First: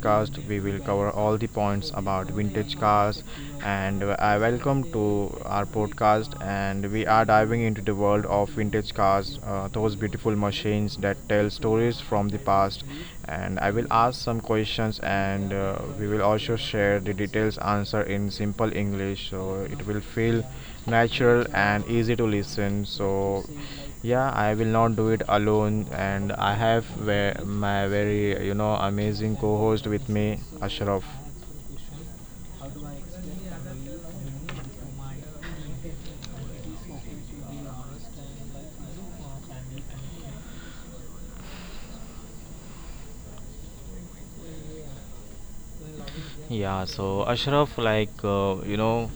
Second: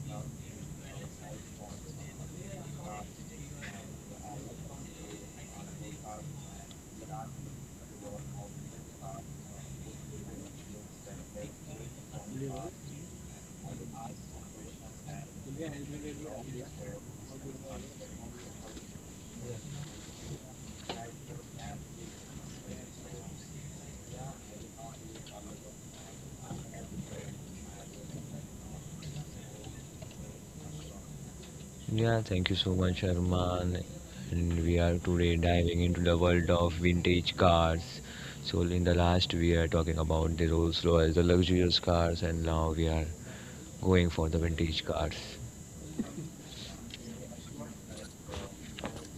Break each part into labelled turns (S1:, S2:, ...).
S1: podcast, we will cover all the points about vintage cars, and I welcome to our podcast. And we are diving into the world of vintage cars, those beautiful machines that tell stories from the past. And I will ask some questions, and we will also share the details answer in simple English, so it will feel natural and easy to listen. So, yeah, I will not do it alone. And I have my very, amazing co host with me, Ashraf.
S2: Yeah, thank you so much, Arman. And we are today diving into the world of vintage cars. So in the last we are talking about the Rolls Royce, the luxurious cars, and now we are going for the vintage cars.
S1: Yeah, so Ashraf, like,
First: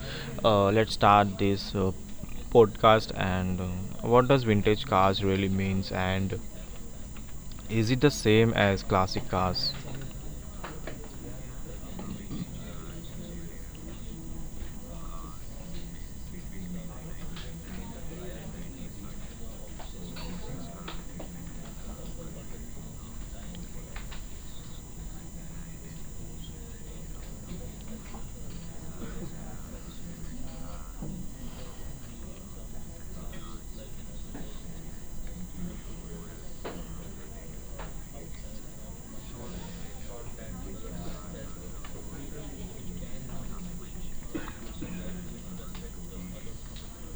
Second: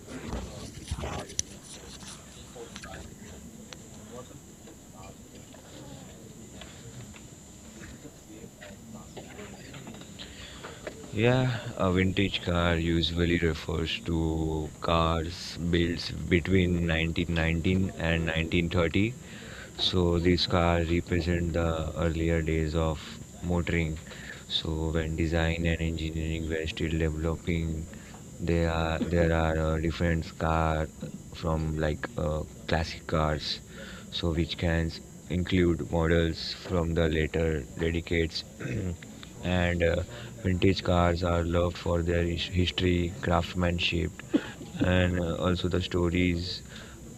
S1: let's start this podcast and what does vintage cars really means and is it the same as classic cars?
S2: Yeah, a vintage car usually refers to cars built between 1919 and 1930. So these cars represent the earlier days of motoring. So when design and engineering were still developing, there are different cars from like classic cars, so which include models from the later decades, and vintage cars are loved for their history, craftsmanship, and also the stories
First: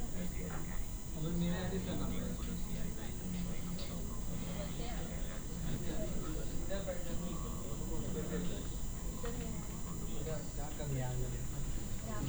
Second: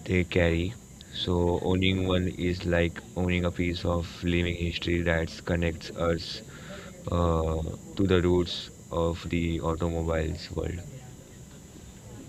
S2: they carry. So, owning one is like owning a piece of living history that connects us uh, to the roots of the automobiles world.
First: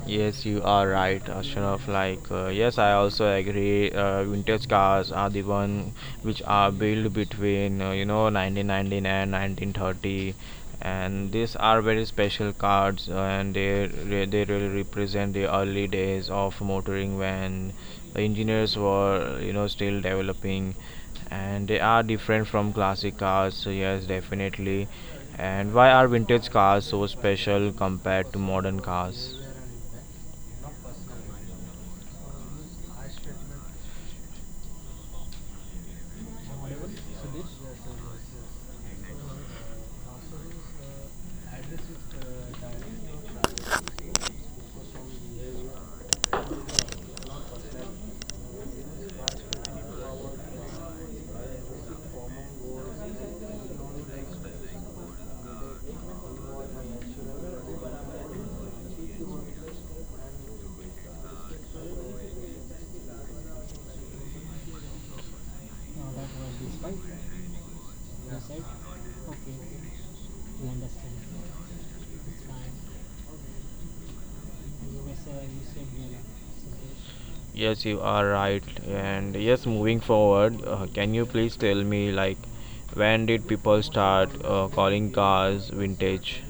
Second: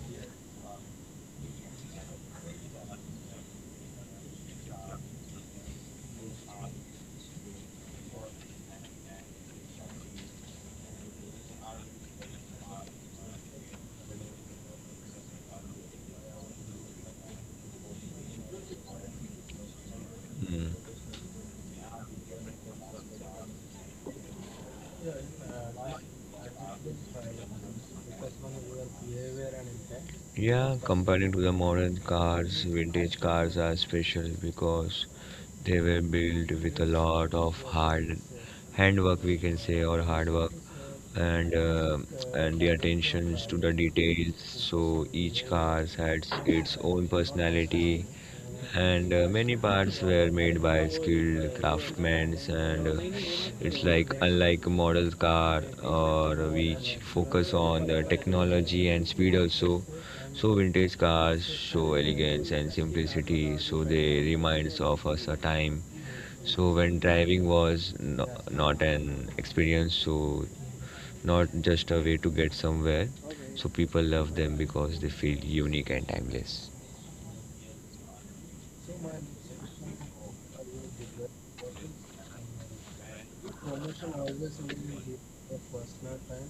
S1: Yes, you are right, Ashraf. Like, yes, I also agree. Vintage cars are the one which are built between 1919 and 1930, and these are very special cars, and they really represent the early days of motoring when the engineers were still developing,
S2: Mm.
S1: and they are different from classic cars. So yes, definitely. And why are vintage cars so special compared to modern cars?
S2: Yeah, comparing to the modern cars, vintage cars are special because they were built with a lot of hard handwork, we can say, or hard work, and uh, and the attentions to the details. So each car has its own personality and many parts were made by skilled craftsmen and it's like unlike a model car or which focus on the technology and speed also. So vintage cars show elegance and simplicity, so they reminds of us a time, so when driving was no, not an experience, so not just a way to get somewhere. So people love them because they feel unique and timeless.
S1: Yes, you are right. And yes, moving forward, can you please tell me like when did people start calling cars vintage?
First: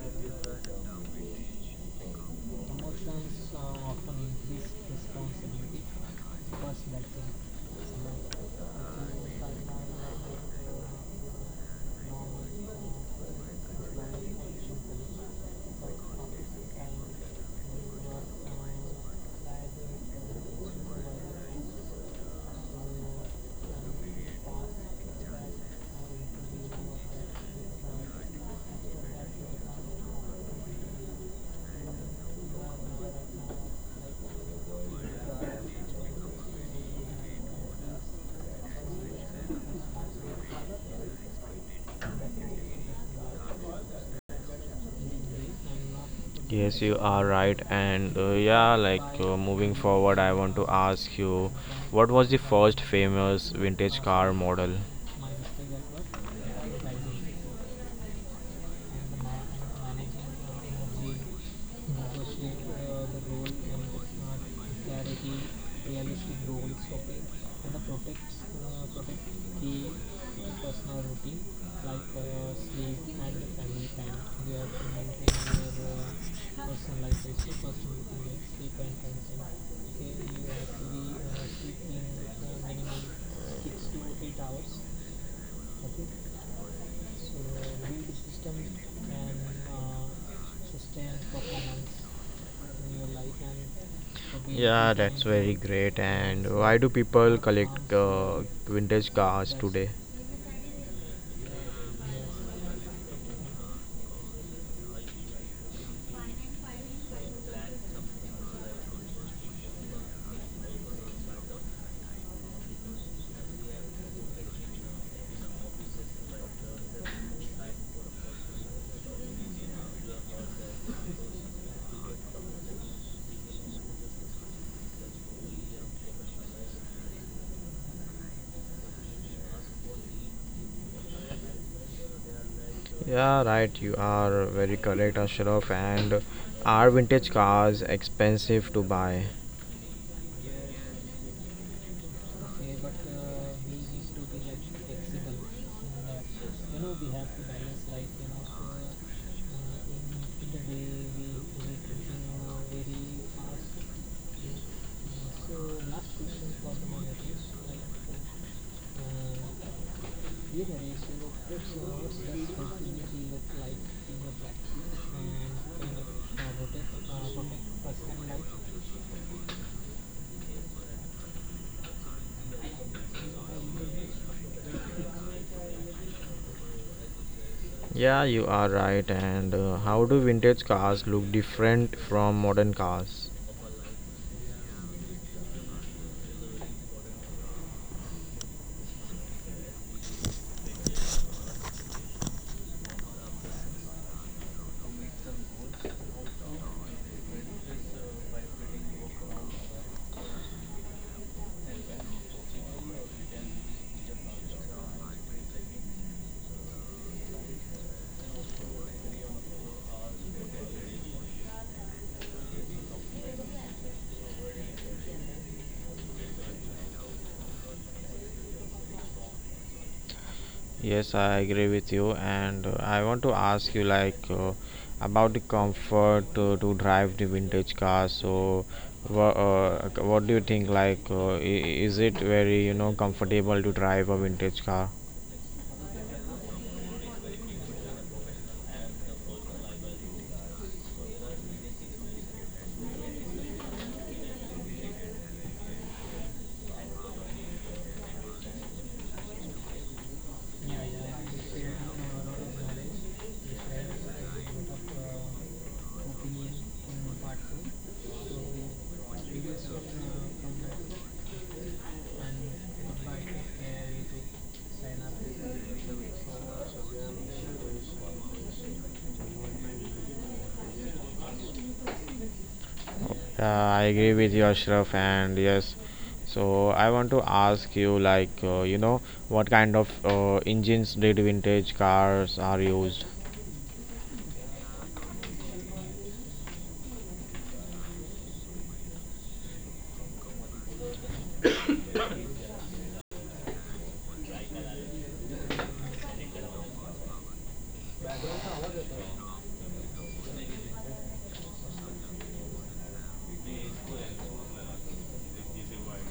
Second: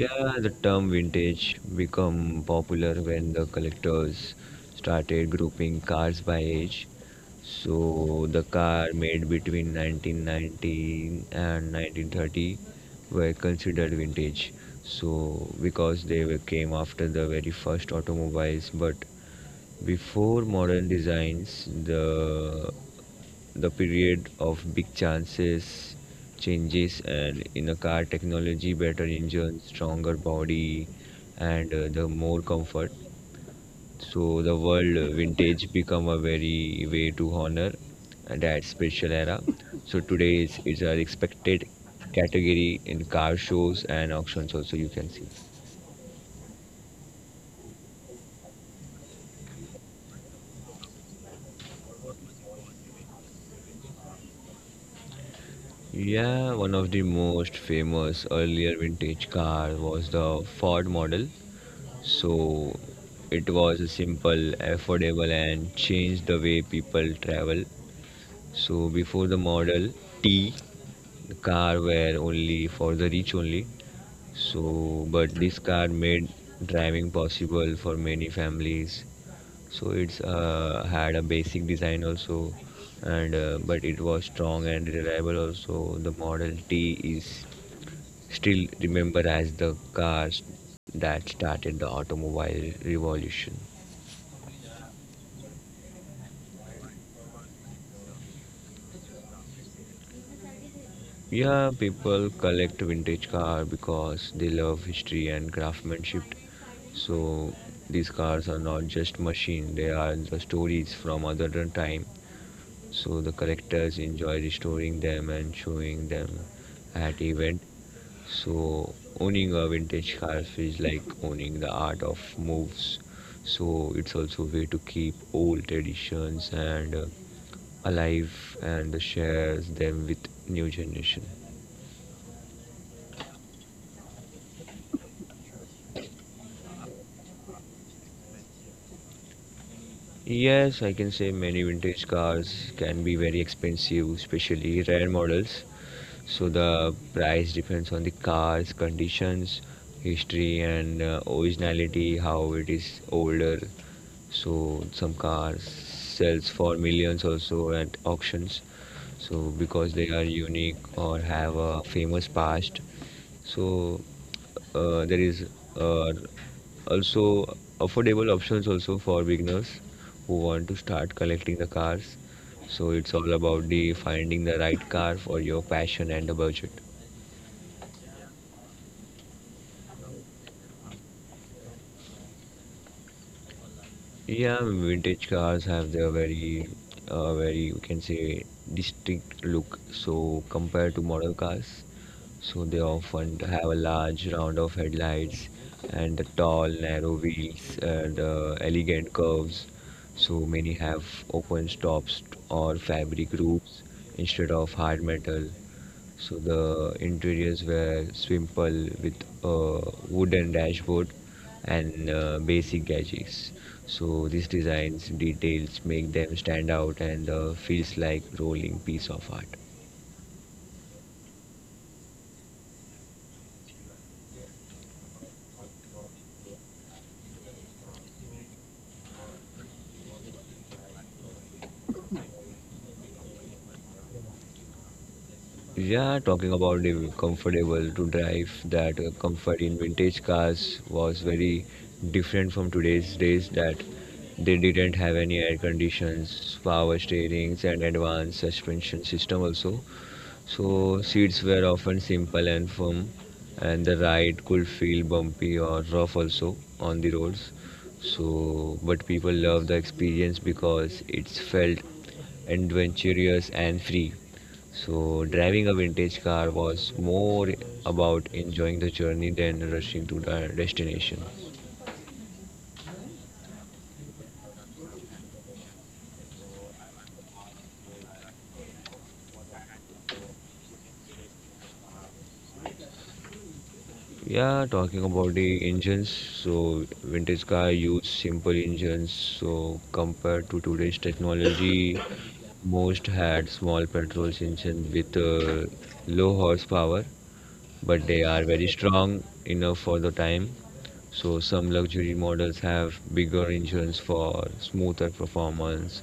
S2: Yeah, the term vintage become popular when the collectors started grouping cars by age. So the car made between 1919 and 1930 were considered vintage. So because they were, came after the very first automobiles, but before modern designs, the period of big chances, changes, and in a car technology, better engine, stronger body, and the more comfort. So the world vintage become a very way to honor that special era. So today it's an expected category in car shows and auctions. Also, you can see.
S1: Yes, you are right. And yeah, like moving forward, I want to ask you what was the first famous vintage car model?
S2: Yeah, one of the most famous earlier vintage car was the Ford model. So it was a simple, affordable and changed the way people travel. So before the model T, the car were only for the rich only. So but this car made driving possible for many families. So it's had a basic design also, and but it was strong and reliable also. The model t is still remembered as the car that started the automobile revolution.
S1: Yeah, that's very great. And why do people collect vintage cars today?
S2: Yeah, people collect vintage car because they love history and craftsmanship. So these cars are not just machine, they are the stories from other than time. So the collectors enjoy restoring them and showing them at event. So owning a vintage car is like owning the art of moves. So it's also a way to keep old traditions and alive and shares them with new generation.
S1: Yeah, right. You are very correct, Ashraf. And are vintage cars expensive to buy?
S2: Yes, I can say many vintage cars can be very expensive, especially rare models. So the price depends on the car's conditions, history, and originality, how it is older. So some cars sells for millions also at auctions. So because they are unique or have a famous past. So there is uh, also affordable options also for beginners who want to start collecting the cars. So it's all about the finding the right car for your passion and the budget.
S1: Yeah, you are right. And how do vintage cars look different from modern cars?
S2: Yeah, vintage cars have their very we can say distinct look. So compared to model cars, so they often have a large round of headlights and the tall, narrow wheels and elegant curves. So many have open stops or fabric roofs instead of hard metal. So the interiors were simple with a wooden dashboard and basic gadgets. So these designs details make them stand out and feels like rolling piece of art.
S1: Yes, I agree with you, and I want to ask you like about the comfort to drive the vintage car. So, what do you think? Like, is it very comfortable to drive a vintage car?
S2: Yeah, talking about the comfortable to drive, that comfort in vintage cars was very different from today's days that they didn't have any air conditions, power steerings, and advanced suspension system also. So seats were often simple and firm, and the ride could feel bumpy or rough also on the roads. So, but people loved the experience because it felt adventurous and free. So, driving a vintage car was more about enjoying the journey than rushing to the destination.
S1: I agree with you, Ashraf, and yes. So I want to ask you, like, what kind of engines did vintage cars are used?
S2: Yeah, talking about the engines, so vintage car use simple engines. So compared to today's technology, most had small petrol engines with low horsepower, but they are very strong enough for the time. So some luxury models have bigger engines for smoother performance,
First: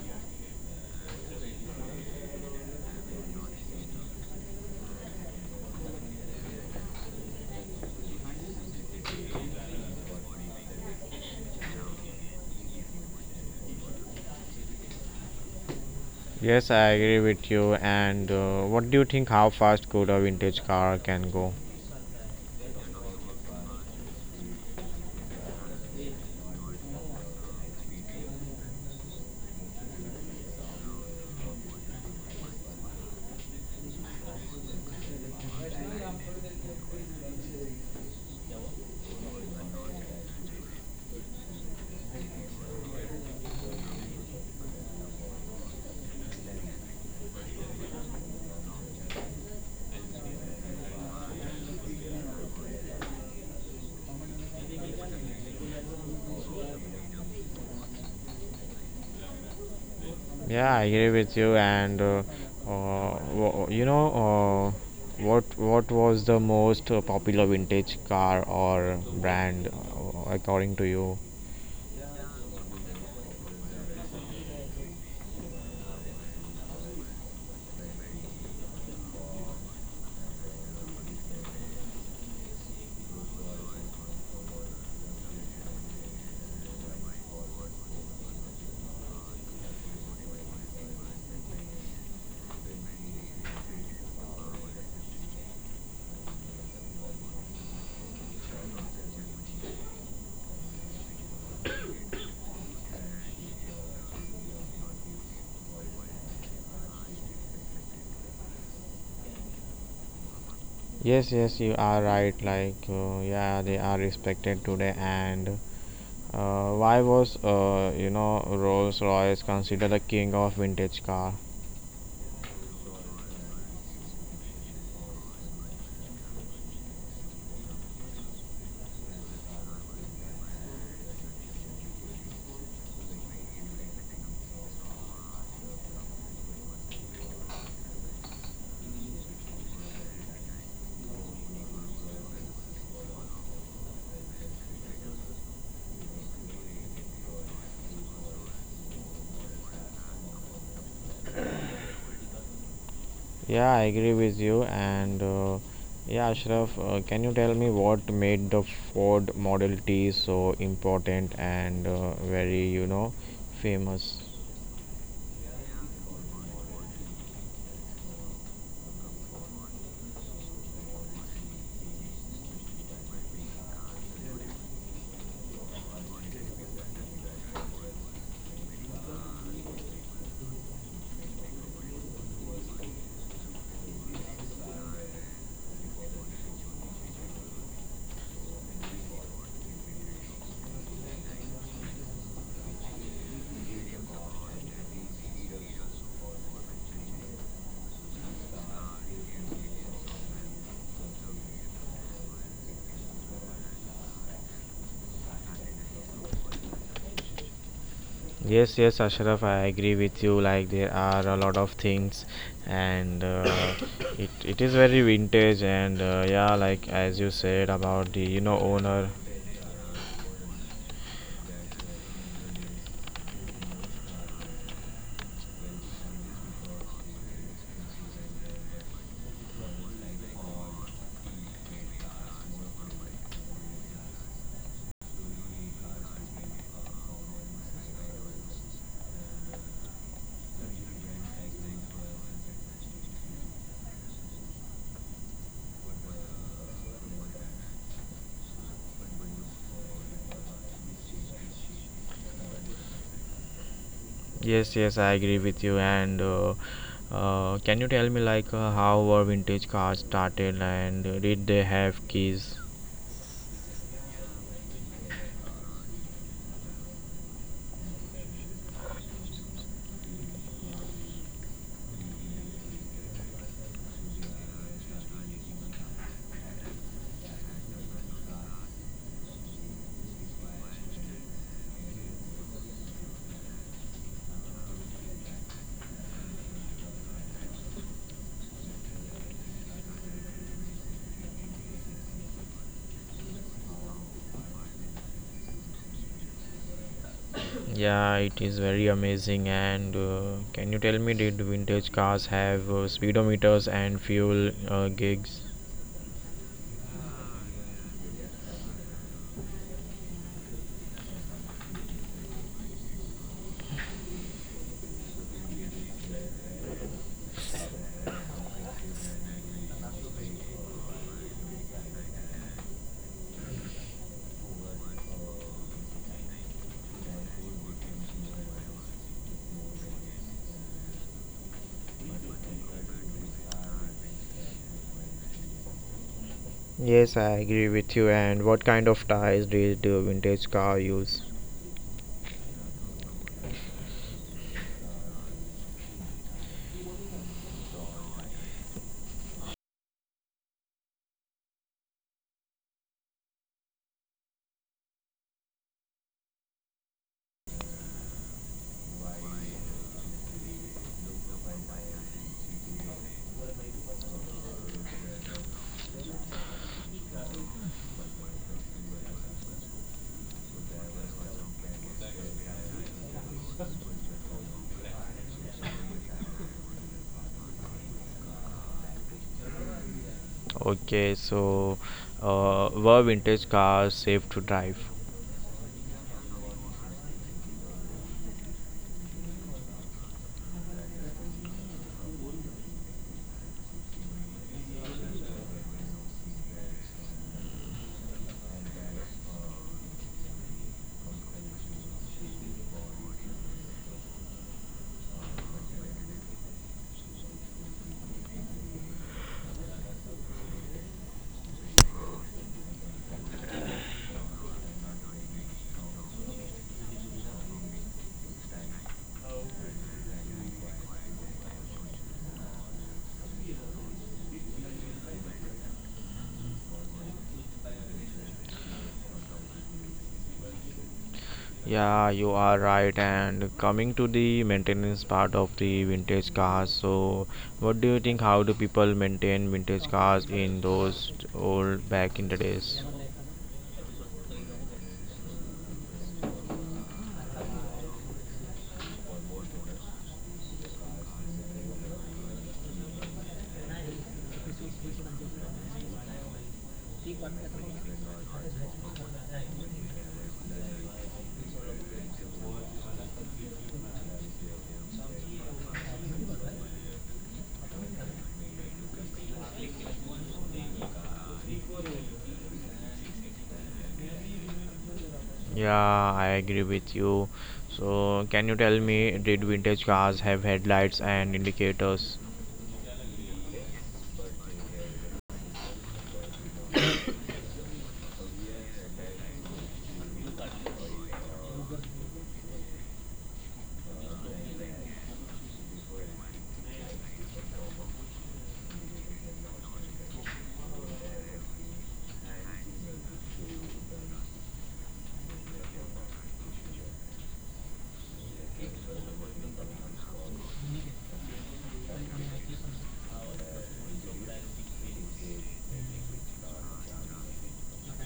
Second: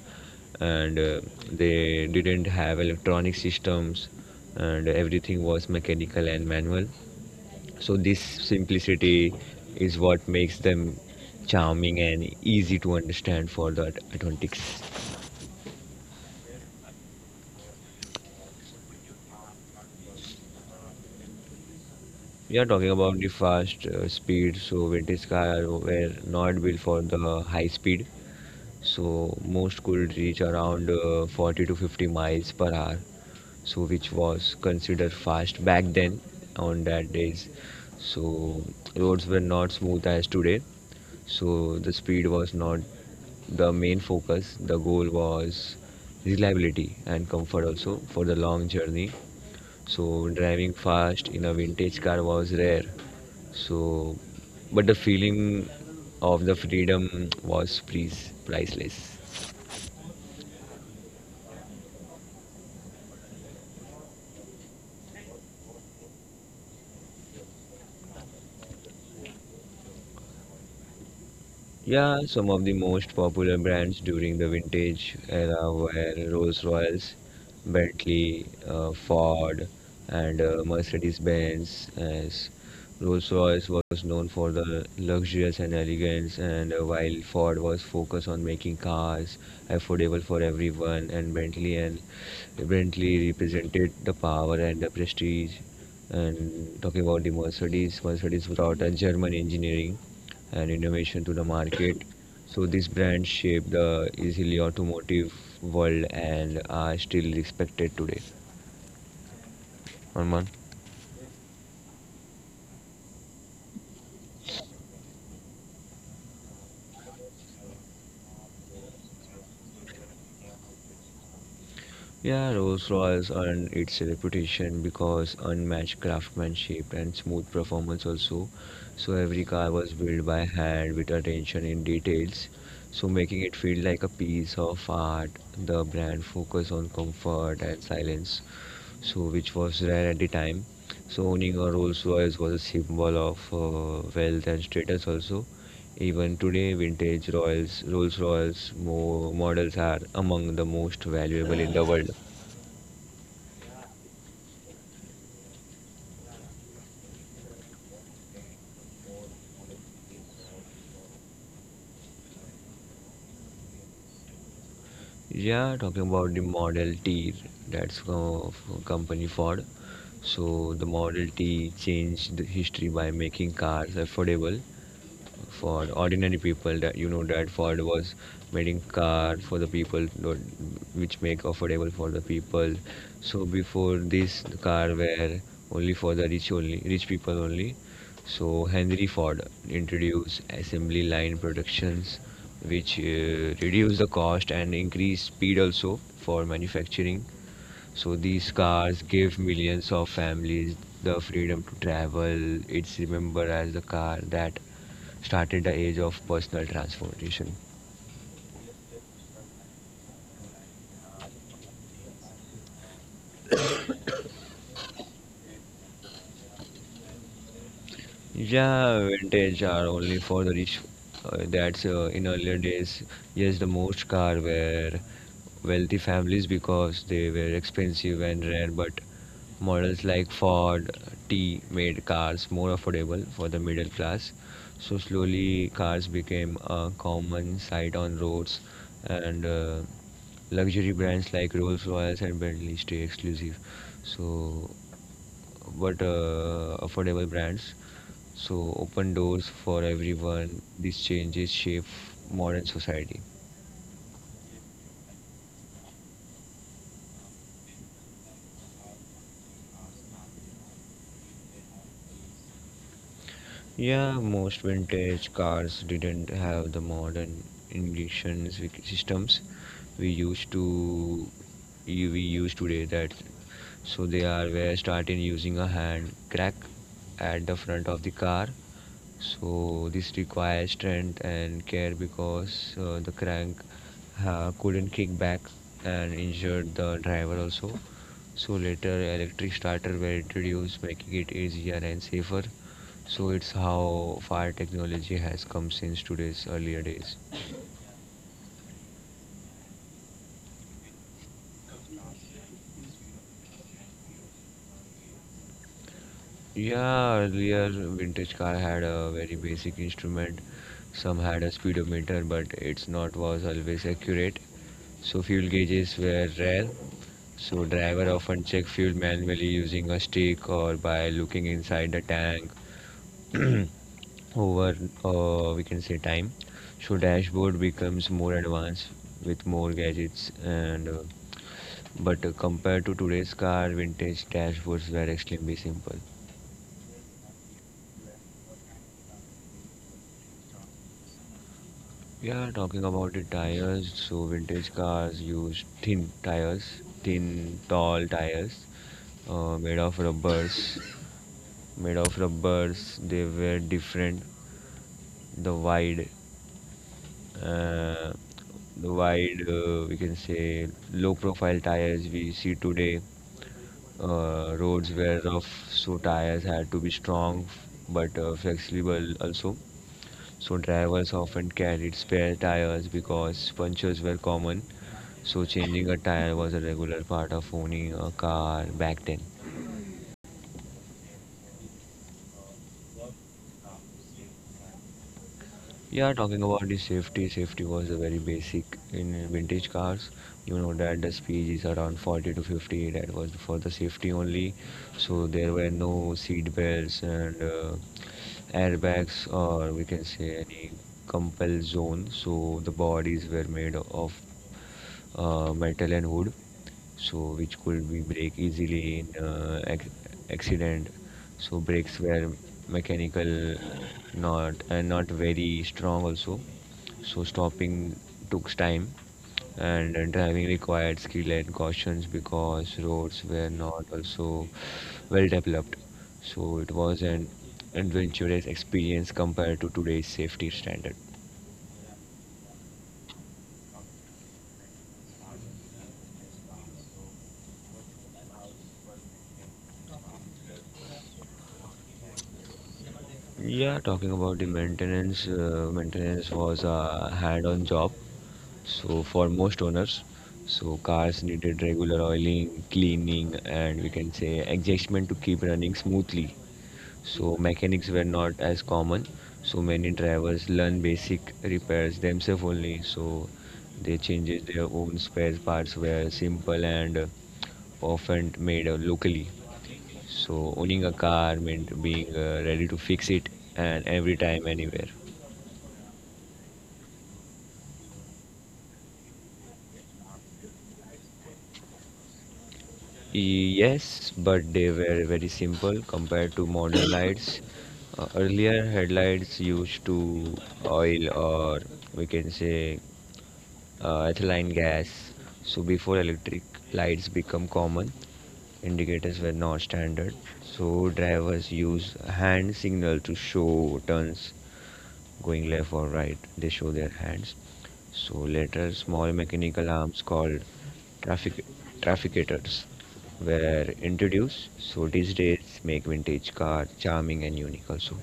S2: and they didn't have electronic systems, and everything was mechanical and manual. So this simplicity is what makes them charming and easy to understand for the Atlantics.
S1: Yes, I agree with you. And what do you think? How fast could a vintage car can go?
S2: We are talking about the fast speed, so vintage cars were not built for the high speed. So most could reach around 40 to 50 miles per hour, so which was considered fast back then on that days. So roads were not smooth as today, so the speed was not the main focus. The goal was reliability and comfort also for the long journey. So driving fast in a vintage car was rare, so but the feeling of the freedom was please priceless.
S1: Yeah, I agree with you. And uh, wo- you know, uh, what was the most popular vintage car or brand according to you?
S2: Yeah, some of the most popular brands during the vintage era were Rolls-Royce, Bentley, Ford, and Mercedes-Benz. As Rolls-Royce was known for the luxurious and elegance, and while Ford was focused on making cars affordable for everyone, and Bentley represented the power and the prestige. And talking about the Mercedes, Mercedes brought a German engineering and innovation to the market. So this brand shaped the easily automotive world and are still respected today. Arman?
S1: Yes, yes, you are right. Like, yeah, they are respected today. And why was, Rolls Royce considered the king of vintage car?
S2: Yeah, Rolls-Royce earned its reputation because unmatched craftsmanship and smooth performance also. So every car was built by hand with attention in details, so making it feel like a piece of art. The brand focused on comfort and silence, so which was rare at the time. So owning a Rolls Royce was a symbol of wealth and status also. Even today, vintage Royals, Rolls Royce models are among the most valuable in the world.
S1: Yeah, I agree with you. And yeah, Ashraf, can you tell me what made the Ford Model T so important and very, famous?
S2: Yeah, talking about the Model T, that's company Ford. So the Model T changed the history by making cars affordable for ordinary people, that you know that Ford was making car for the people, which make affordable for the people. So before this the car were only for the rich, only rich people only. So Henry Ford introduced assembly line productions which reduce the cost and increase speed also for manufacturing. So these cars give millions of families the freedom to travel. It's remembered as the car that started the age of personal transportation.
S1: Yes, yes, Ashraf, I agree with you. Like there are a lot of things, and it is very vintage. And yeah, like as you said about the
S2: Yeah,
S1: owner.
S2: vintage are only for the rich. That's in earlier days. Yes, the most car were wealthy families because they were expensive and rare, but models like Ford T made cars more affordable for the middle class. So slowly, cars became a common sight on roads, and luxury brands like Rolls Royce and Bentley stay exclusive. So, but affordable brands so open doors for everyone. These changes shape modern society.
S1: Yes, yes, I agree with you. And can you tell me like how were vintage cars started and did they have keys?
S2: Yeah, most vintage cars didn't have the modern ignition systems we used to we use today. That so they are were starting using a hand crank at the front of the car, so this requires strength and care because the crank couldn't kick back and injured the driver also. So later electric starter were introduced, making it easier and safer. So it's how far technology has come since today's earlier days.
S1: Yeah, it is very amazing. And can you tell me did vintage cars have speedometers and fuel gigs?
S2: Yeah, earlier vintage car had a very basic instrument. Some had a speedometer, but its not was always accurate. So fuel gauges were rare. So driver often check fuel manually using a stick or by looking inside the tank. Over we can say time, so dashboard becomes more advanced with more gadgets and but compared to today's car, vintage dashboards were extremely simple.
S1: Yes, I agree with you. And what kind of tires did the vintage car use?
S2: We are talking about the tires. So, vintage cars use thin tires, thin, tall tires made of rubbers. Made of rubbers, they were different. The wide, uh, the wide, we can say, low profile tires we see today. Roads were rough, so tires had to be strong but flexible also. So drivers often carried spare tires because punctures were common. So changing a tire was a regular part of owning a car back then.
S1: Okay, so were vintage cars safe to drive?
S2: Yeah, talking about the safety, safety was a very basic in vintage cars. You know that the speed is around 40 to 50. That was for the safety only. So there were no seat belts and airbags, or we can say any compel zone. So the bodies were made of metal and wood, so which could be break easily in accident. So brakes were mechanical, not and not very strong also. So stopping took time, and driving required skill and cautions because roads were not also well developed. So it was an adventurous experience compared to today's safety standard.
S1: Yeah, you are right. And coming to the maintenance part of the vintage cars, so what do you think? How do people maintain vintage cars in those old back in the days?
S2: Yeah, talking about the maintenance, maintenance was a hand-on job. So for most owners, so cars needed regular oiling, cleaning, and we can say adjustment to keep running smoothly. So mechanics were not as common. So many drivers learn basic repairs themselves only. So they changes their own spare parts were simple and often made locally. So owning a car meant being ready to fix it and every time, anywhere.
S1: Yeah, I agree with you. So, can you tell me, did vintage cars have headlights and indicators?
S2: Yes, but they were very simple compared to modern lights. Earlier headlights used to oil or we can say ethylene gas. So before electric lights become common, indicators were not standard. So drivers use hand signal to show turns going left or right. They show their hands. So later, small mechanical arms called traffic trafficators were introduced. So these days, make vintage car charming and unique also.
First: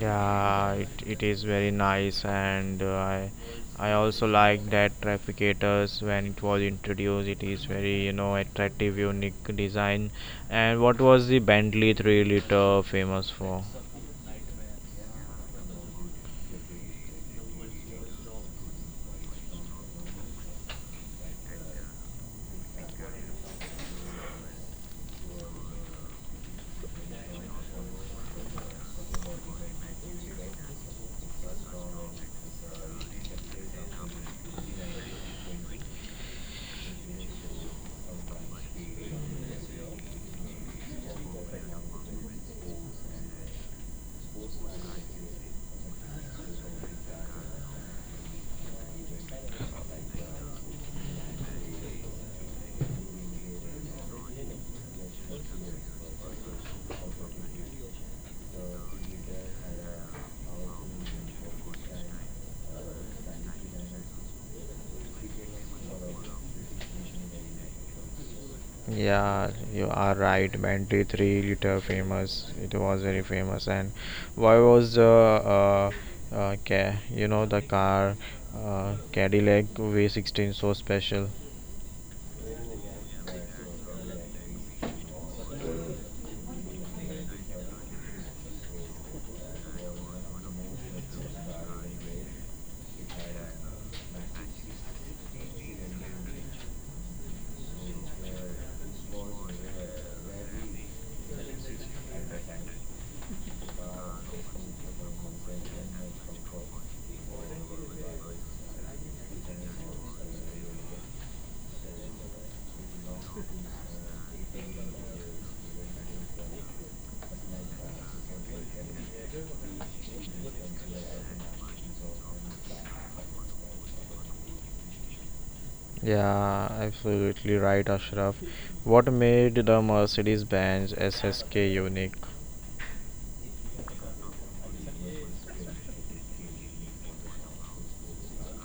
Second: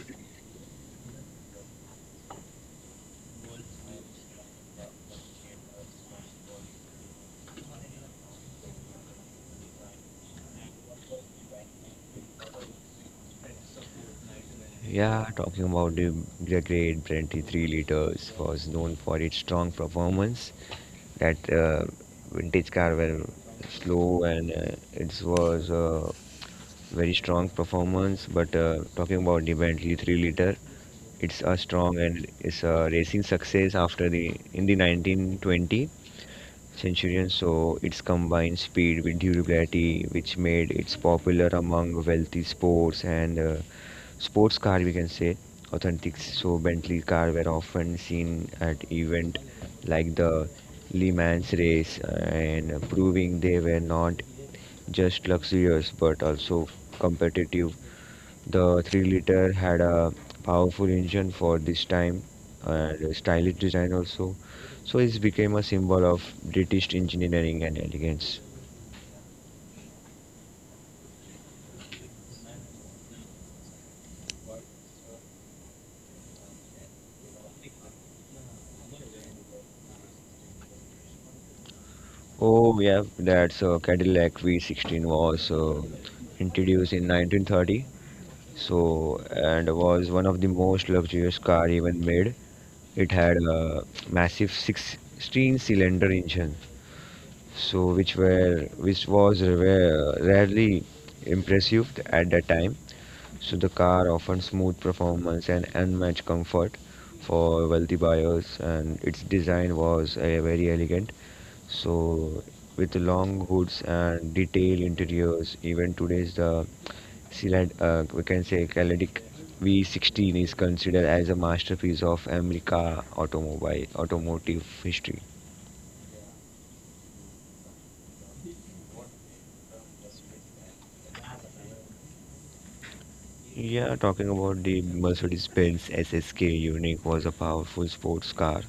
S1: Yeah, it is very nice, and I also like that Trafficators when it was introduced. It is very attractive, unique design. And what was the Bentley 3 liter famous for?
S2: Yeah, talking about the great Brenti 3 liters was known for its strong performance. That vintage car were slow and it was a very strong performance. But talking about the Bentley 3 liter, it's a strong and it's a racing success after the in the 1920 centurion. So it's combined speed with durability, which made it popular among wealthy sports and sports car. We can say authentic. So Bentley car were often seen at event like the Le Mans race, and proving they were not just luxurious but also competitive. The 3-liter had a powerful engine for this time and a stylish design also. So it became a symbol of British engineering and elegance.
S1: Yeah, you are right. Bentley 3 liter famous. It was very famous. And why was the uh, ca- you know the car Cadillac V 16 so special?
S2: Oh yeah, that's Cadillac V16 was introduced in 1930. So and was one of the most luxurious car even made. It had a massive 16-cylinder engine, so which were which was rare, rarely impressive at that time. So the car offers smooth performance and unmatched comfort for wealthy buyers, and its design was very elegant. So with long hoods and detailed interiors, even today's we can say Cadillac V16 is considered as a masterpiece of America automobile automotive history.
S1: Yeah, absolutely right, Ashraf. What made the Mercedes-Benz SSK unique?
S2: Yeah, talking about the Mercedes-Benz SSK Unique was a powerful sports car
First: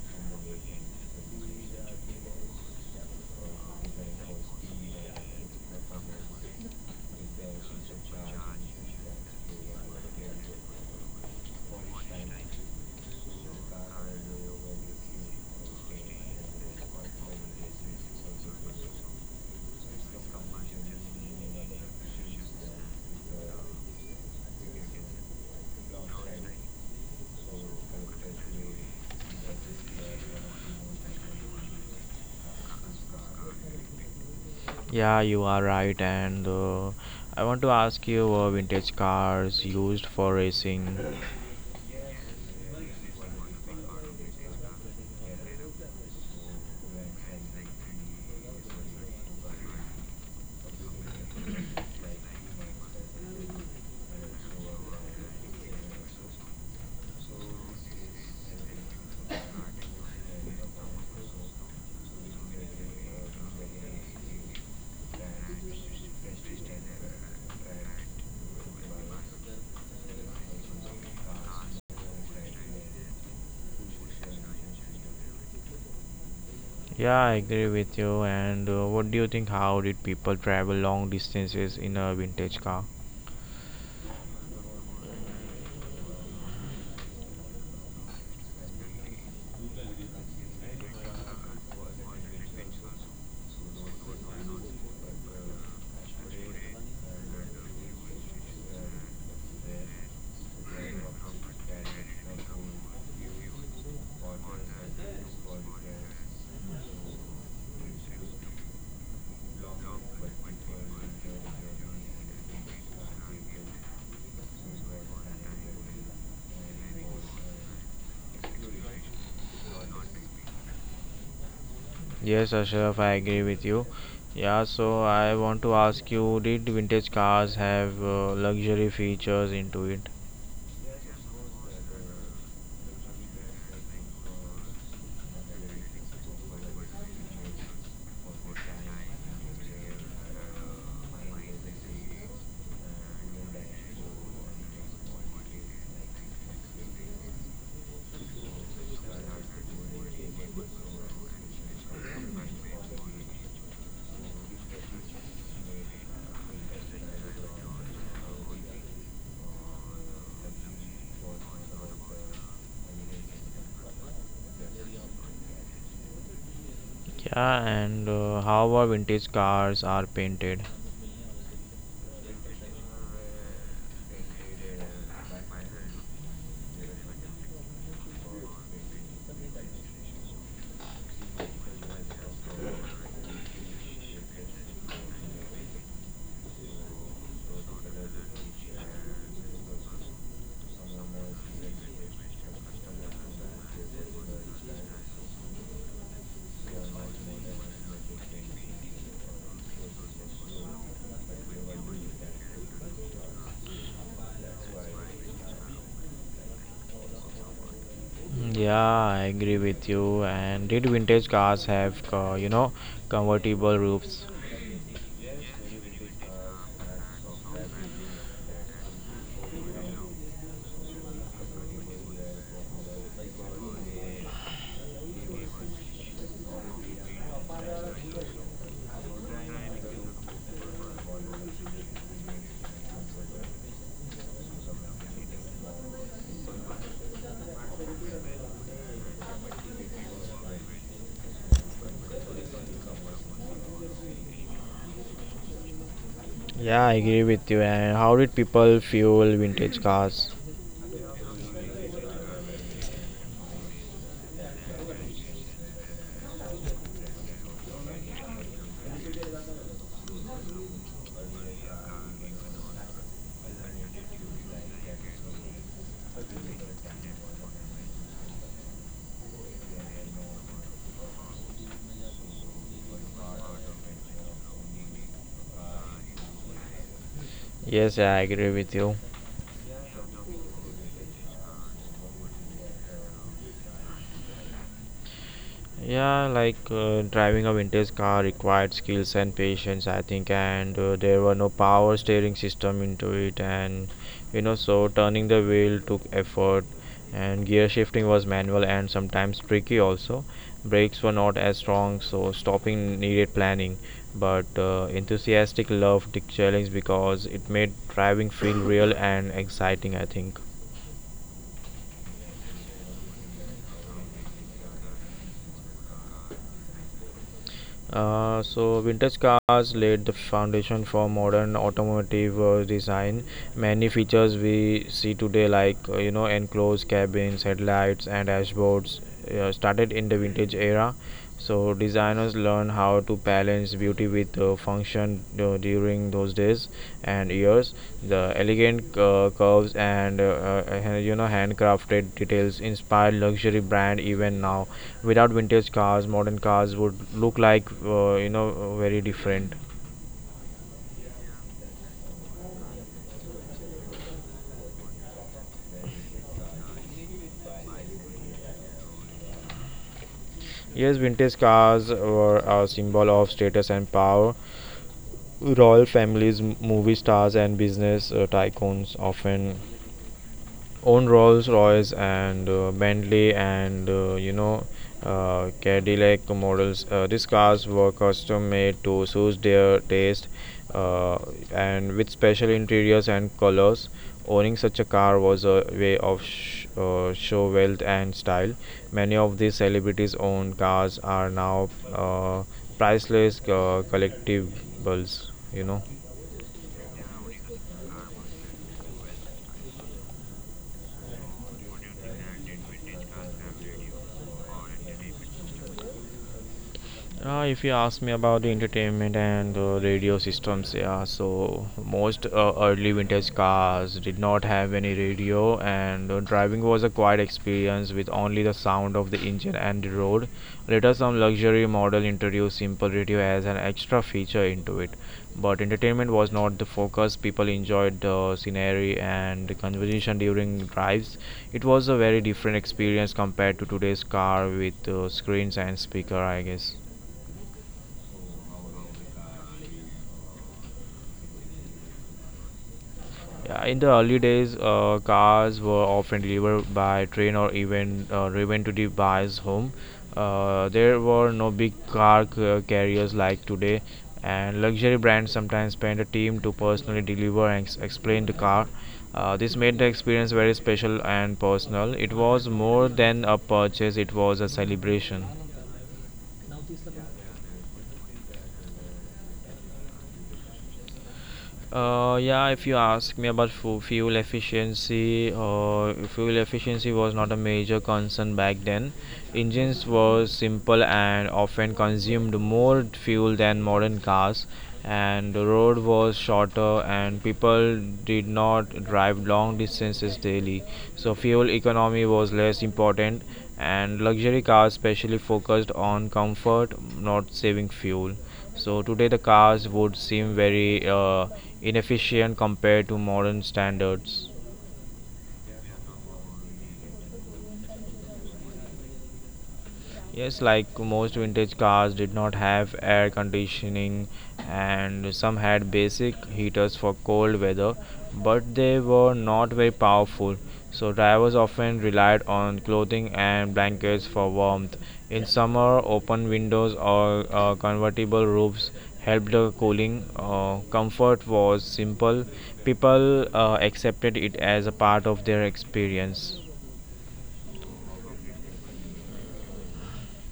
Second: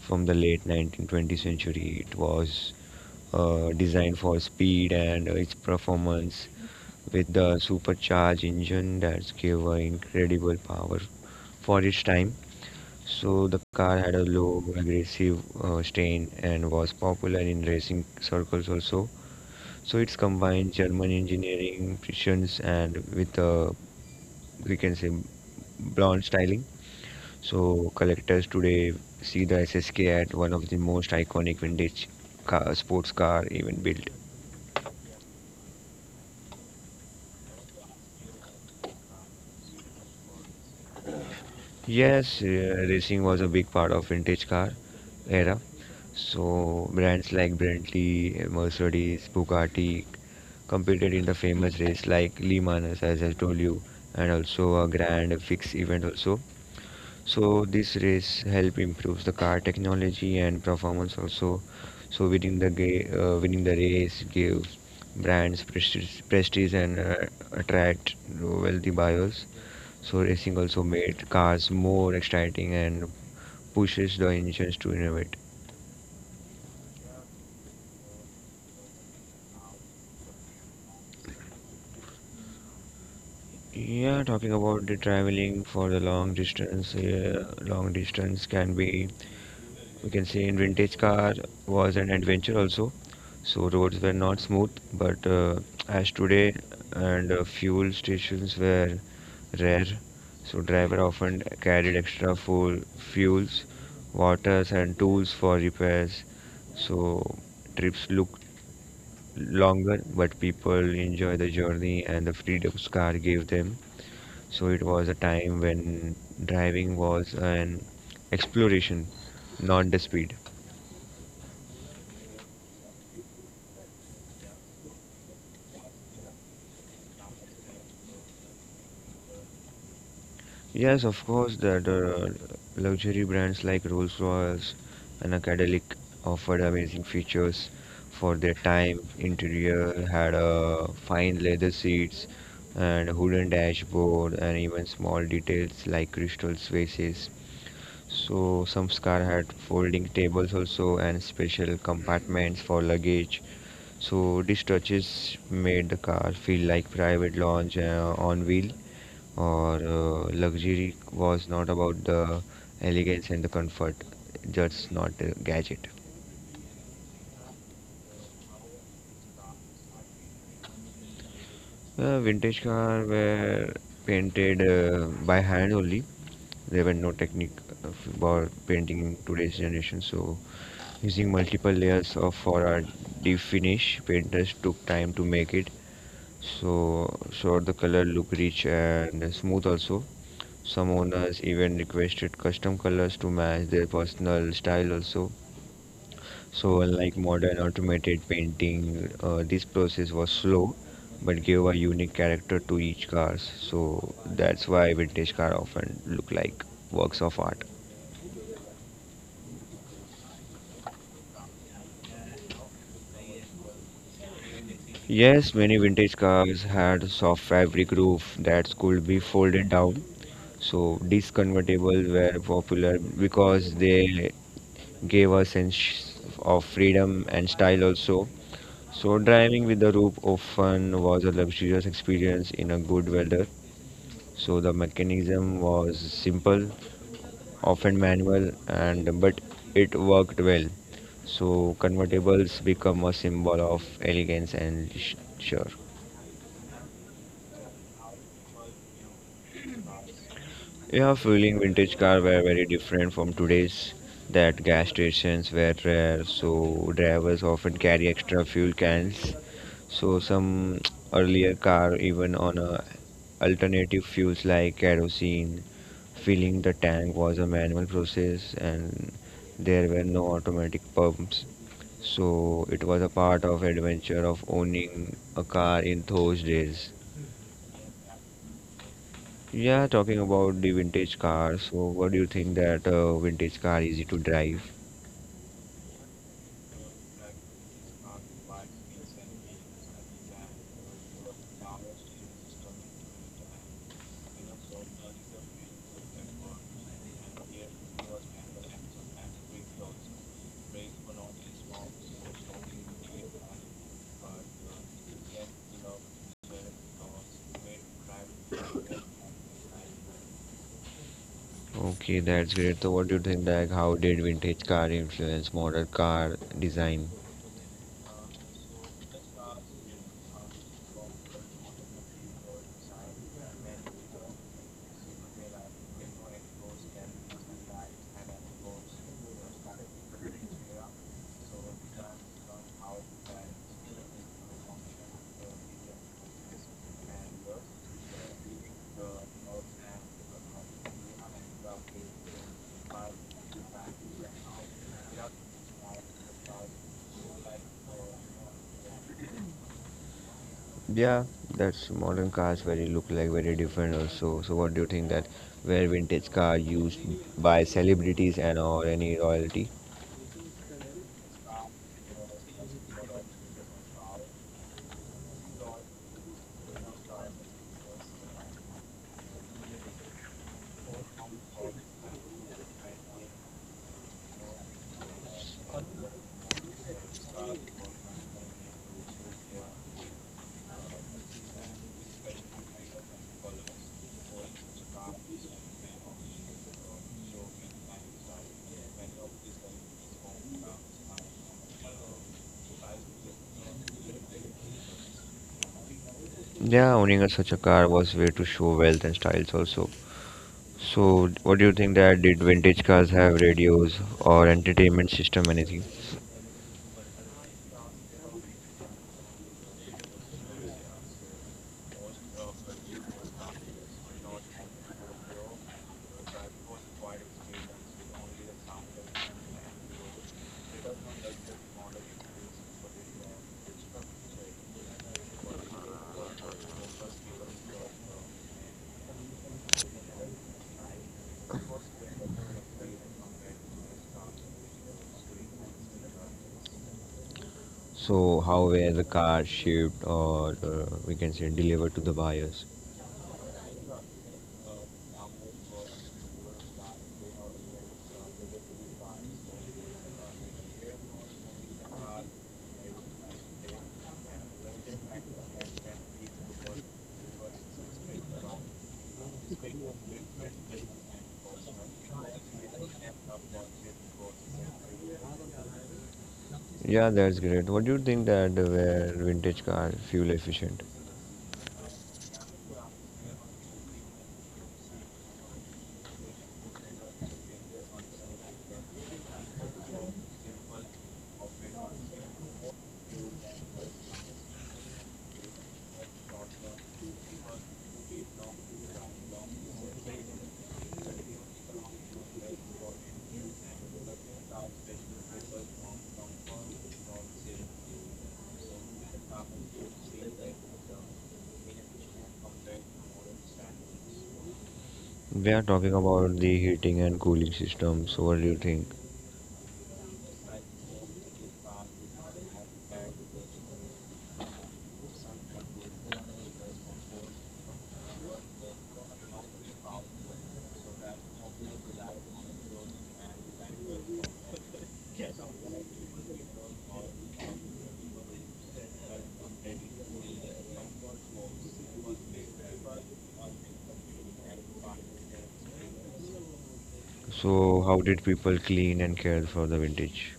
S2: from the late 1920th century. It was designed for speed and its performance with the supercharged engine that gave her incredible power for its time. So the car had a low aggressive strain and was popular in racing circles also. So it's combined German engineering precisions and with we can say blonde styling. So collectors today see the SSK at one of the most iconic sports car even built.
S1: Yeah, you are right. And I want to ask you vintage cars used for racing.
S2: Yes, racing was a big part of vintage car era. So brands like Bentley, Mercedes, Bugatti competed in the famous race like Le Mans, as I told you, and also a Grand Fix event also. So this race help improves the car technology and performance also. So winning winning the race gives brands prestige and attract wealthy buyers. So racing also made cars more exciting and pushes the engines to innovate.
S1: Yeah, I agree with you. And what do you think? How did people travel long distances in a vintage car?
S2: Yeah, talking about the traveling for the long distance can be, we can say, in vintage car was an adventure also. So roads were not smooth, but as today and fuel stations were rare, so driver often carried extra fuels, waters and tools for repairs. So trips looked longer, but people enjoy the journey and the freedom car gave them. So it was a time when driving was an exploration, not the speed.
S1: Yes, Ashraf, I agree with you. Yeah, so I want to ask you, did vintage cars have luxury features into it?
S2: Yes, of course, that luxury brands like Rolls-Royce and Cadillac offered amazing features for their time. Interior had fine leather seats and wooden dashboard and even small details like crystal faces. So some car had folding tables also and special compartments for luggage. So these touches made the car feel like private lounge on wheel or luxury was not about the elegance and the comfort, just not a gadget.
S1: Yeah, and how our vintage cars are painted.
S2: Vintage car were painted by hand only. There were no technique for painting in today's generation. So, using multiple layers of for a deep finish, painters took time to make it. So the color look rich and smooth also. Some owners even requested custom colors to match their personal style also. So, unlike modern automated painting, this process was slow but gave a unique character to each cars. So, that's why vintage car often look like works of art.
S1: Yeah, I agree with you. And did vintage cars have, convertible roofs?
S2: Yes, many vintage cars had soft fabric roof that could be folded down. So, these convertibles were popular because they gave a sense of freedom and style also. So, driving with the roof often was a luxurious experience in a good weather. So the mechanism was simple, often manual, and but it worked well. So convertibles become a symbol of elegance and sure.
S1: Yeah, I agree with you. And how did people fuel vintage cars?
S2: Yeah, fueling vintage car were very different from today's that gas stations were rare, so drivers often carry extra fuel cans. So some earlier car even on a alternative fuels like kerosene, filling the tank was a manual process and there were no automatic pumps. So it was a part of adventure of owning a car in those days.
S1: Yes, I agree with you.
S2: Yeah, talking about the vintage car. So, what do you think that vintage car easy to drive?
S1: Yeah, like driving a vintage car required skills and patience, I think, and there were no power steering system into it, and so turning the wheel took effort, and gear shifting was manual and sometimes tricky also. Brakes were not as strong, so stopping needed planning. But enthusiastic loved the challenge because it made driving feel real and exciting, I think.
S2: Okay, that's great. So, what do you think like how did vintage car influence modern car design?
S1: So vintage cars laid the foundation for modern automotive design. Many features we see today, like enclosed cabins, headlights, and dashboards, started in the vintage era. So designers learn how to balance beauty with function during those days and years. The elegant curves and handcrafted details inspire luxury brand even now. Without vintage cars, modern cars would look like very different.
S2: Yeah, that's modern cars very look like very different also. So what do you think that where vintage car used by celebrities and or any royalty?
S1: Yes, vintage cars were a symbol of status and power. Royal families, movie stars and business tycoons often own Rolls Royce and Bentley and Cadillac models. These cars were custom made to suit their taste uh, and with special interiors and colors. Owning such a car was a way of show wealth and style. Many of these celebrities' owned cars are now priceless collectibles.
S2: Yeah, owning a, such a car was way to show wealth and styles also. So, what do you think that did vintage cars have radios or entertainment system, anything?
S1: If you ask me about the entertainment and radio systems, yeah, so most early vintage cars did not have any radio, and driving was a quiet experience with only the sound of the engine and the road. Later, some luxury model introduced simple radio as an extra feature into it, but entertainment was not the focus. People enjoyed the scenery and the conversation during drives. It was a very different experience compared to today's car with screens and speaker, I guess.
S2: So, how were the cars shipped or we can say delivered to the buyers?
S1: Yeah, in the early days, cars were often delivered by train or even driven to the buyer's home. There were no big car carriers like today, and luxury brands sometimes sent a team to personally deliver and explain the car. This made the experience very special and personal. It was more than a purchase, it was a celebration.
S2: Yeah, that's great. What do you think that were vintage cars fuel efficient?
S1: Yeah, if you ask me about fuel efficiency was not a major concern back then. Engines were simple and often consumed more fuel than modern cars, and the road was shorter, and people did not drive long distances daily. So, fuel economy was less important, and luxury cars specially focused on comfort, not saving fuel. So today the cars would seem very inefficient compared to modern standards.
S2: We are talking about the heating and cooling system. So, what do you think?
S1: Yes, like most vintage cars did not have air conditioning, and some had basic heaters for cold weather, but they were not very powerful. So, drivers often relied on clothing and blankets for warmth. In summer, open windows or convertible roofs helped the cooling. Comfort was simple, people accepted it as a part of their experience.
S2: So, how did people clean and care for the vintage?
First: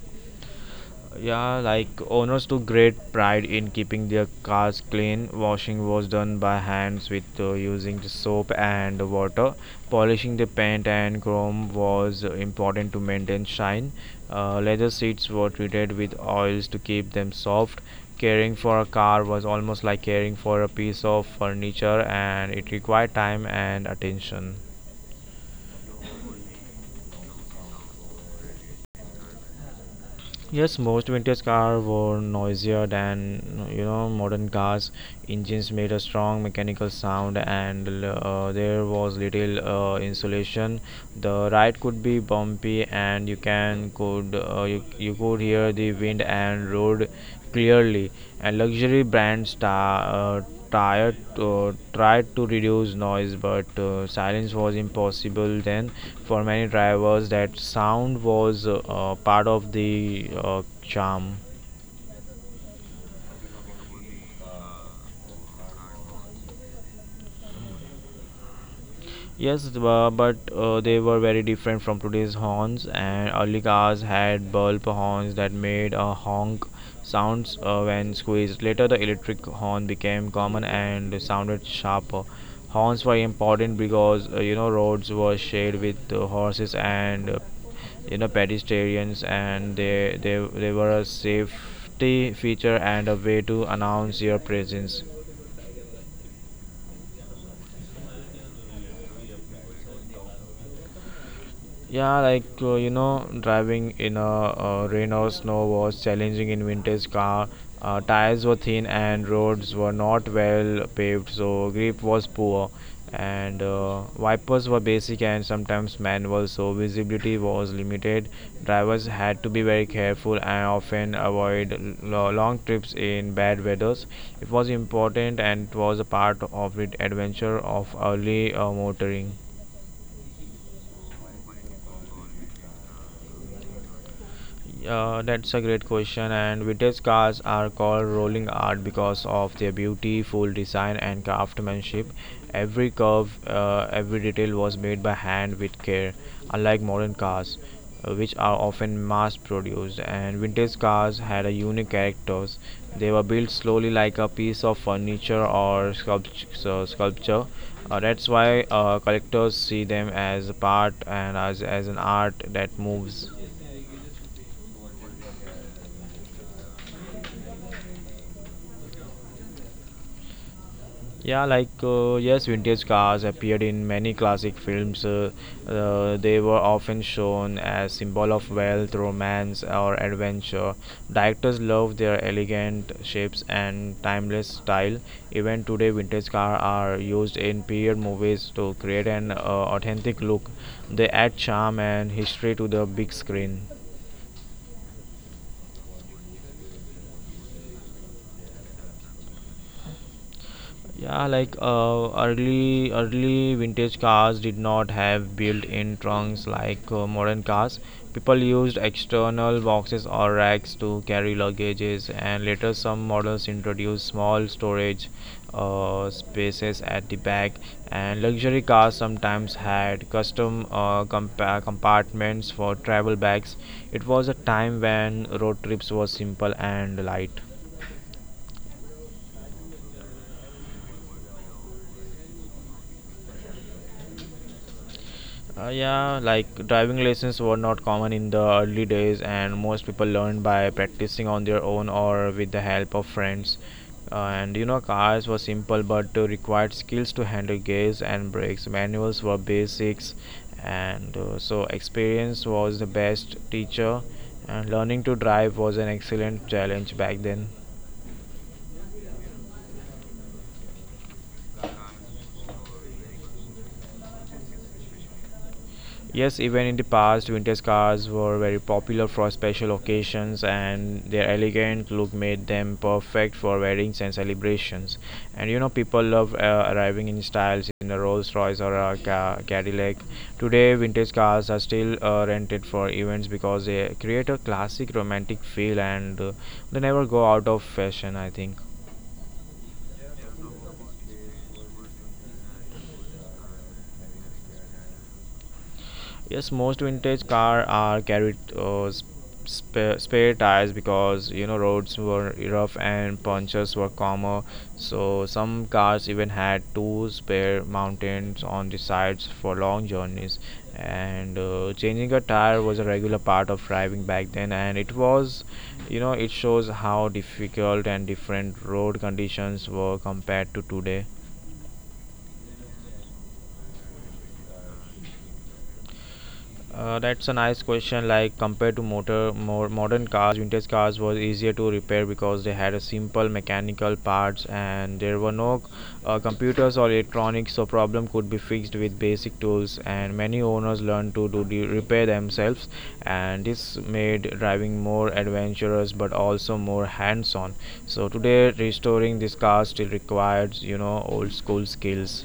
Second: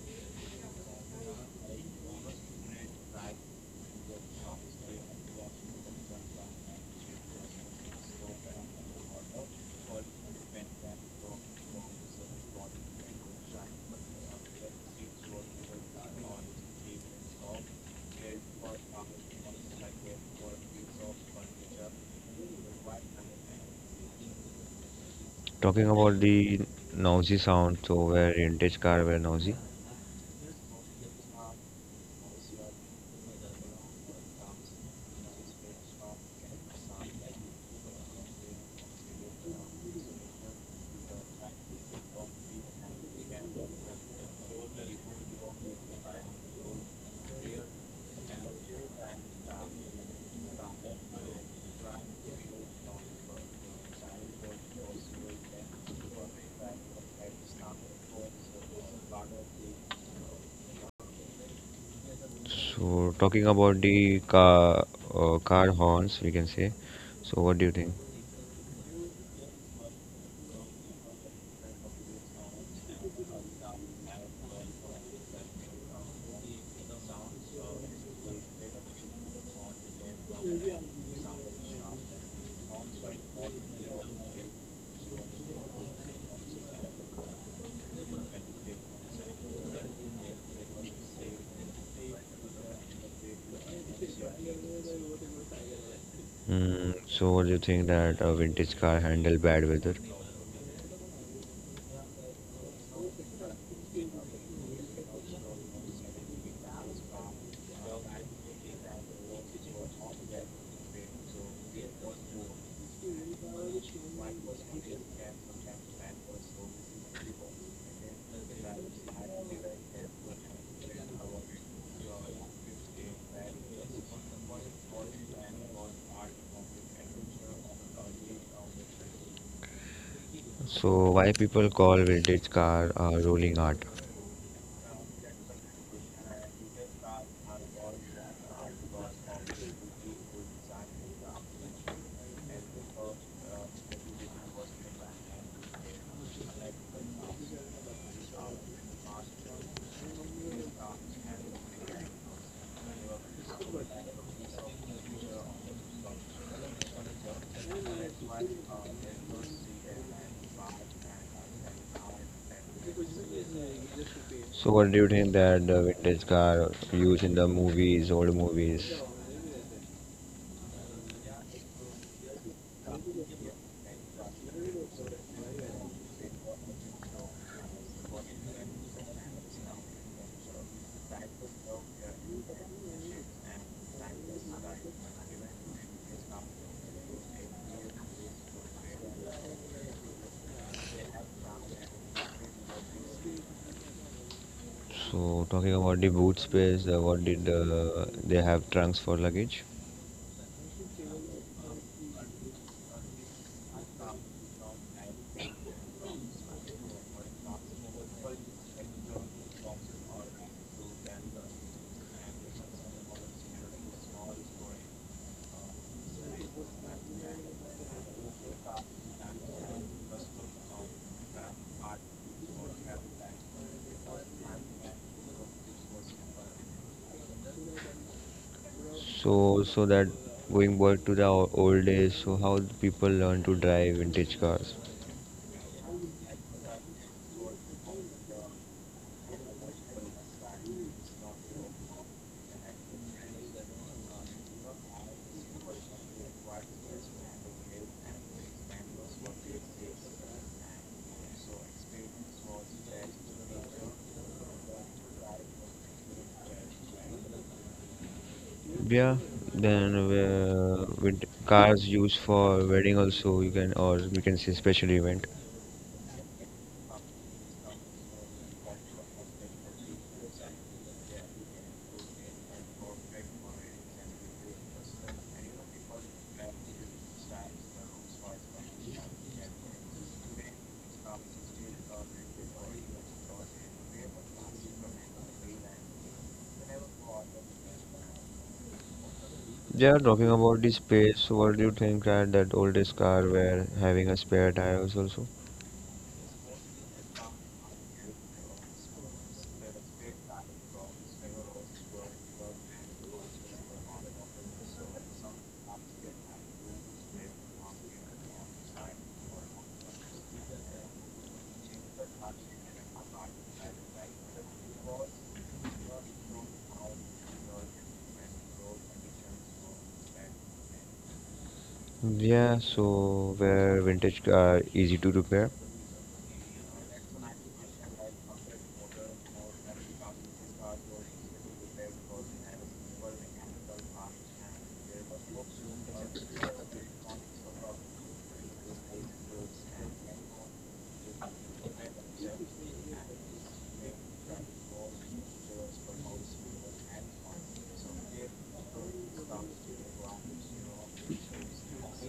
S1: Yeah, like owners took great pride in keeping their cars clean. Washing was done by hands with using the soap and water. Polishing the paint and chrome was important to maintain shine. Leather seats were treated with oils to keep them soft. Caring for a car was almost like caring for a piece of furniture, and it required time and attention.
S2: Talking about the noisy sound, so where vintage car were noisy.
S1: Yes, most vintage cars were noisier than modern cars. Engines made a strong mechanical sound, and there was little insulation. The ride could be bumpy, and you could hear the wind and road clearly. And luxury brands ta- tired tried to reduce noise, but silence was impossible then. For many drivers, that sound was part of the charm.
S2: So talking about the car horns, we can say. So what do you think?
S1: Yes, but they were very different from today's horns, and early cars had bulb horns that made a honk sounds when squeezed. Later, the electric horn became common and sounded sharper. Horns were important because roads were shared with horses and pedestrians, and they were a safety feature and a way to announce your presence.
S2: Mm, so what do you think that a vintage car handle bad weather?
S1: Yeah, driving in a rain or snow was challenging in vintage car. Tires were thin and roads were not well paved, so grip was poor, and wipers were basic and sometimes manual, so visibility was limited. Drivers had to be very careful and often avoid long trips in bad weathers. It was important and it was a part of the adventure of early motoring.
S2: So why people call vintage car a rolling art?
S1: Yeah, that's a great question. And vintage cars are called rolling art because of their beautiful design and craftsmanship. Every curve, every detail was made by hand with care, unlike modern cars, which are often mass-produced. And vintage cars had a unique characters. They were built slowly, like a piece of furniture or sculpture. That's why collectors see them as a part and as an art that moves.
S2: So what do you think that the vintage car used in the movies, old movies?
S1: Yeah, yes, vintage cars appeared in many classic films. They were often shown as symbol of wealth, romance, or adventure. Directors loved their elegant shapes and timeless style. Even today, vintage cars are used in period movies to create an authentic look. They add charm and history to the big screen.
S2: So talking about the boot space, what did they have trunks for luggage?
S1: Yeah, early vintage cars did not have built-in trunks like modern cars. People used external boxes or racks to carry luggages, and later some models introduced small storage spaces at the back. And luxury cars sometimes had custom compartments for travel bags. It was a time when road trips were simple and light.
S2: That going back to the old days, so how the people learn to drive vintage cars?
S1: Driving lessons were not common in the early days, and most people learned by practicing on their own or with the help of friends. Cars were simple but required skills to handle gears and brakes. Manuals were basics, and so experience was the best teacher, and learning to drive was an excellent challenge back then.
S2: Yeah, then cars used for wedding also you can or we can say special event.
S1: Yes, even in the past, vintage cars were very popular for special occasions, and their elegant look made them perfect for weddings and celebrations. And you know, people love arriving in styles in a Rolls Royce or a Cadillac. Today, vintage cars are still rented for events because they create a classic romantic feel and they never go out of fashion, I think.
S2: Yeah, talking about the space, so what do you think that oldest car were having a spare tires also?
S1: Yes, most vintage car are carried spare tires because you know roads were rough and punctures were common. So some cars even had two spare mountains on the sides for long journeys. And changing a tire was a regular part of driving back then, and it was, you know, it shows how difficult and different road conditions were compared to today.
S2: Yeah, so where vintage car easy to repair.
S1: That's a nice question. Like compared to motor more modern cars, vintage cars was easier to repair because they had a simple mechanical parts and there were no computers or electronics, so problem could be fixed with basic tools. And many owners learned to do the repair themselves, and this made driving more adventurous but also more hands-on. So today, restoring these cars still requires you know old school skills.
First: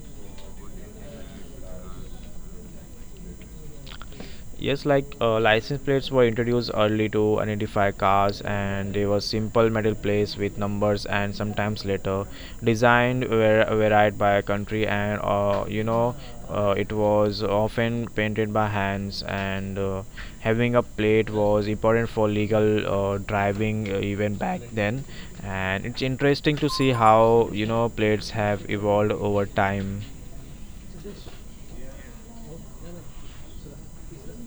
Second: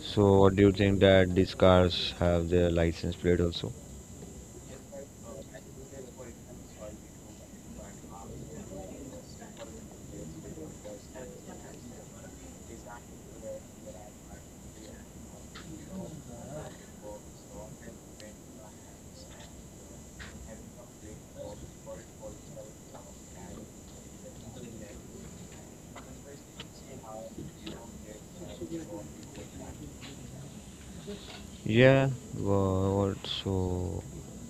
S2: So what do you think that these cars have their license plate also?
S1: Yes, license plates were introduced early to identify cars, and they were simple metal plates with numbers and sometimes letter. Designed were varied by country, and it was often painted by hands. And having a plate was important for legal driving even back then. And it's interesting to see how you know plates have evolved over time.
S2: Yeah, wha- what so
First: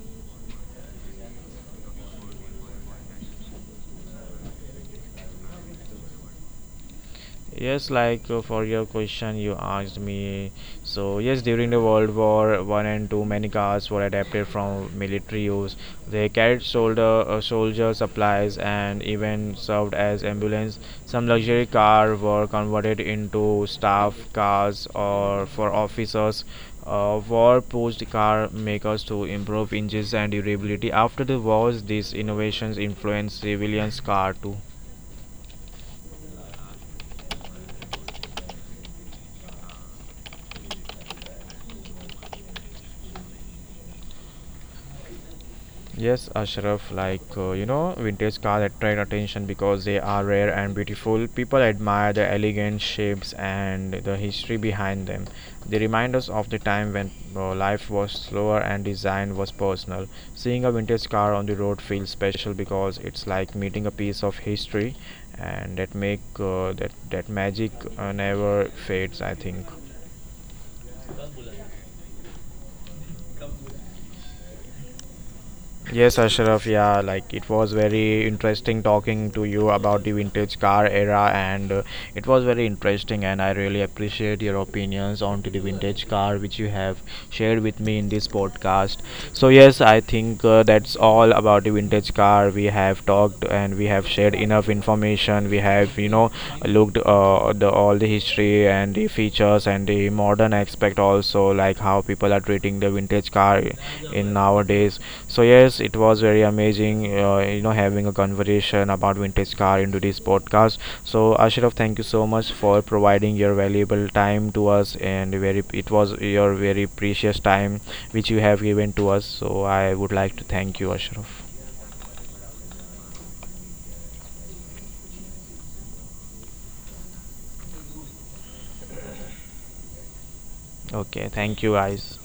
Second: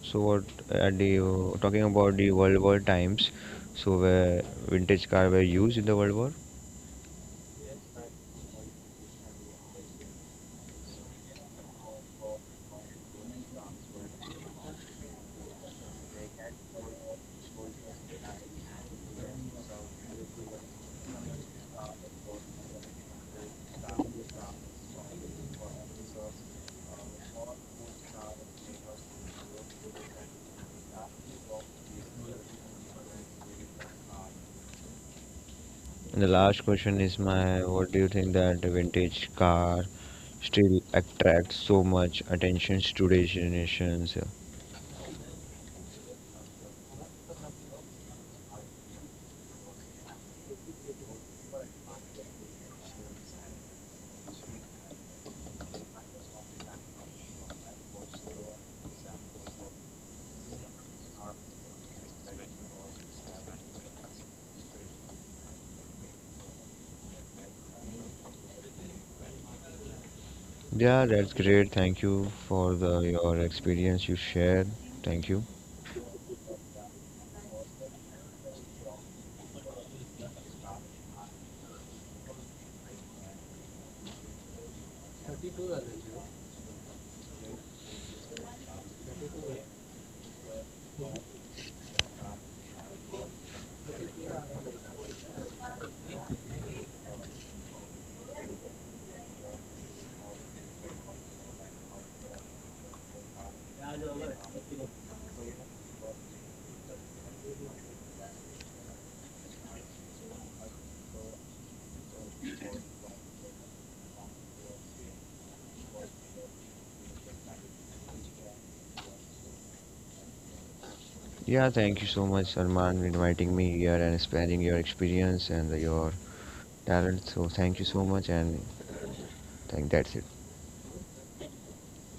S2: so what at the talking about the World War times, so where vintage car were used in the World War?
S1: Yes, for your question you asked me, so yes, during the World War One and Two, many cars were adapted from military use. They carried soldier supplies and even served as ambulance. Some luxury cars were converted into staff cars or for officers. War pushed car makers to improve engines and durability. After the wars, these innovations influenced civilians' car too.
S2: And the last question is my what do you think that the vintage car still attracts so much attention to today's generations?
S1: Yes, Ashraf, vintage cars attract attention because they are rare and beautiful. People admire the elegant shapes and the history behind them. They remind us of the time when life was slower and design was personal. Seeing a vintage car on the road feels special because it's like meeting a piece of history, and that that magic never fades, I think.
S2: Yeah, that's great. Thank you for the your experience you shared. Thank you.
S1: Yes, Ashraf, yeah, like it was very interesting talking to you about the vintage car era, and it was very interesting. And I really appreciate your opinions onto the vintage car which you have shared with me in this podcast. So, yes, I think that's all about the vintage car. We have talked and we have shared enough information. We have, you know, looked the all the history and the features and the modern aspect also, like how people are treating the vintage car in nowadays. So yes, it was very amazing you know having a conversation about vintage car into this podcast. So Ashraf, thank you so much for providing your valuable time to us and very it was your very precious time which you have given to us, so I would like to thank you Ashraf.
S2: Yeah, thank you so much, Salman, for inviting me here and sharing your experience and your talent. So thank you so much, and thank that's it.
S1: Okay, thank you guys.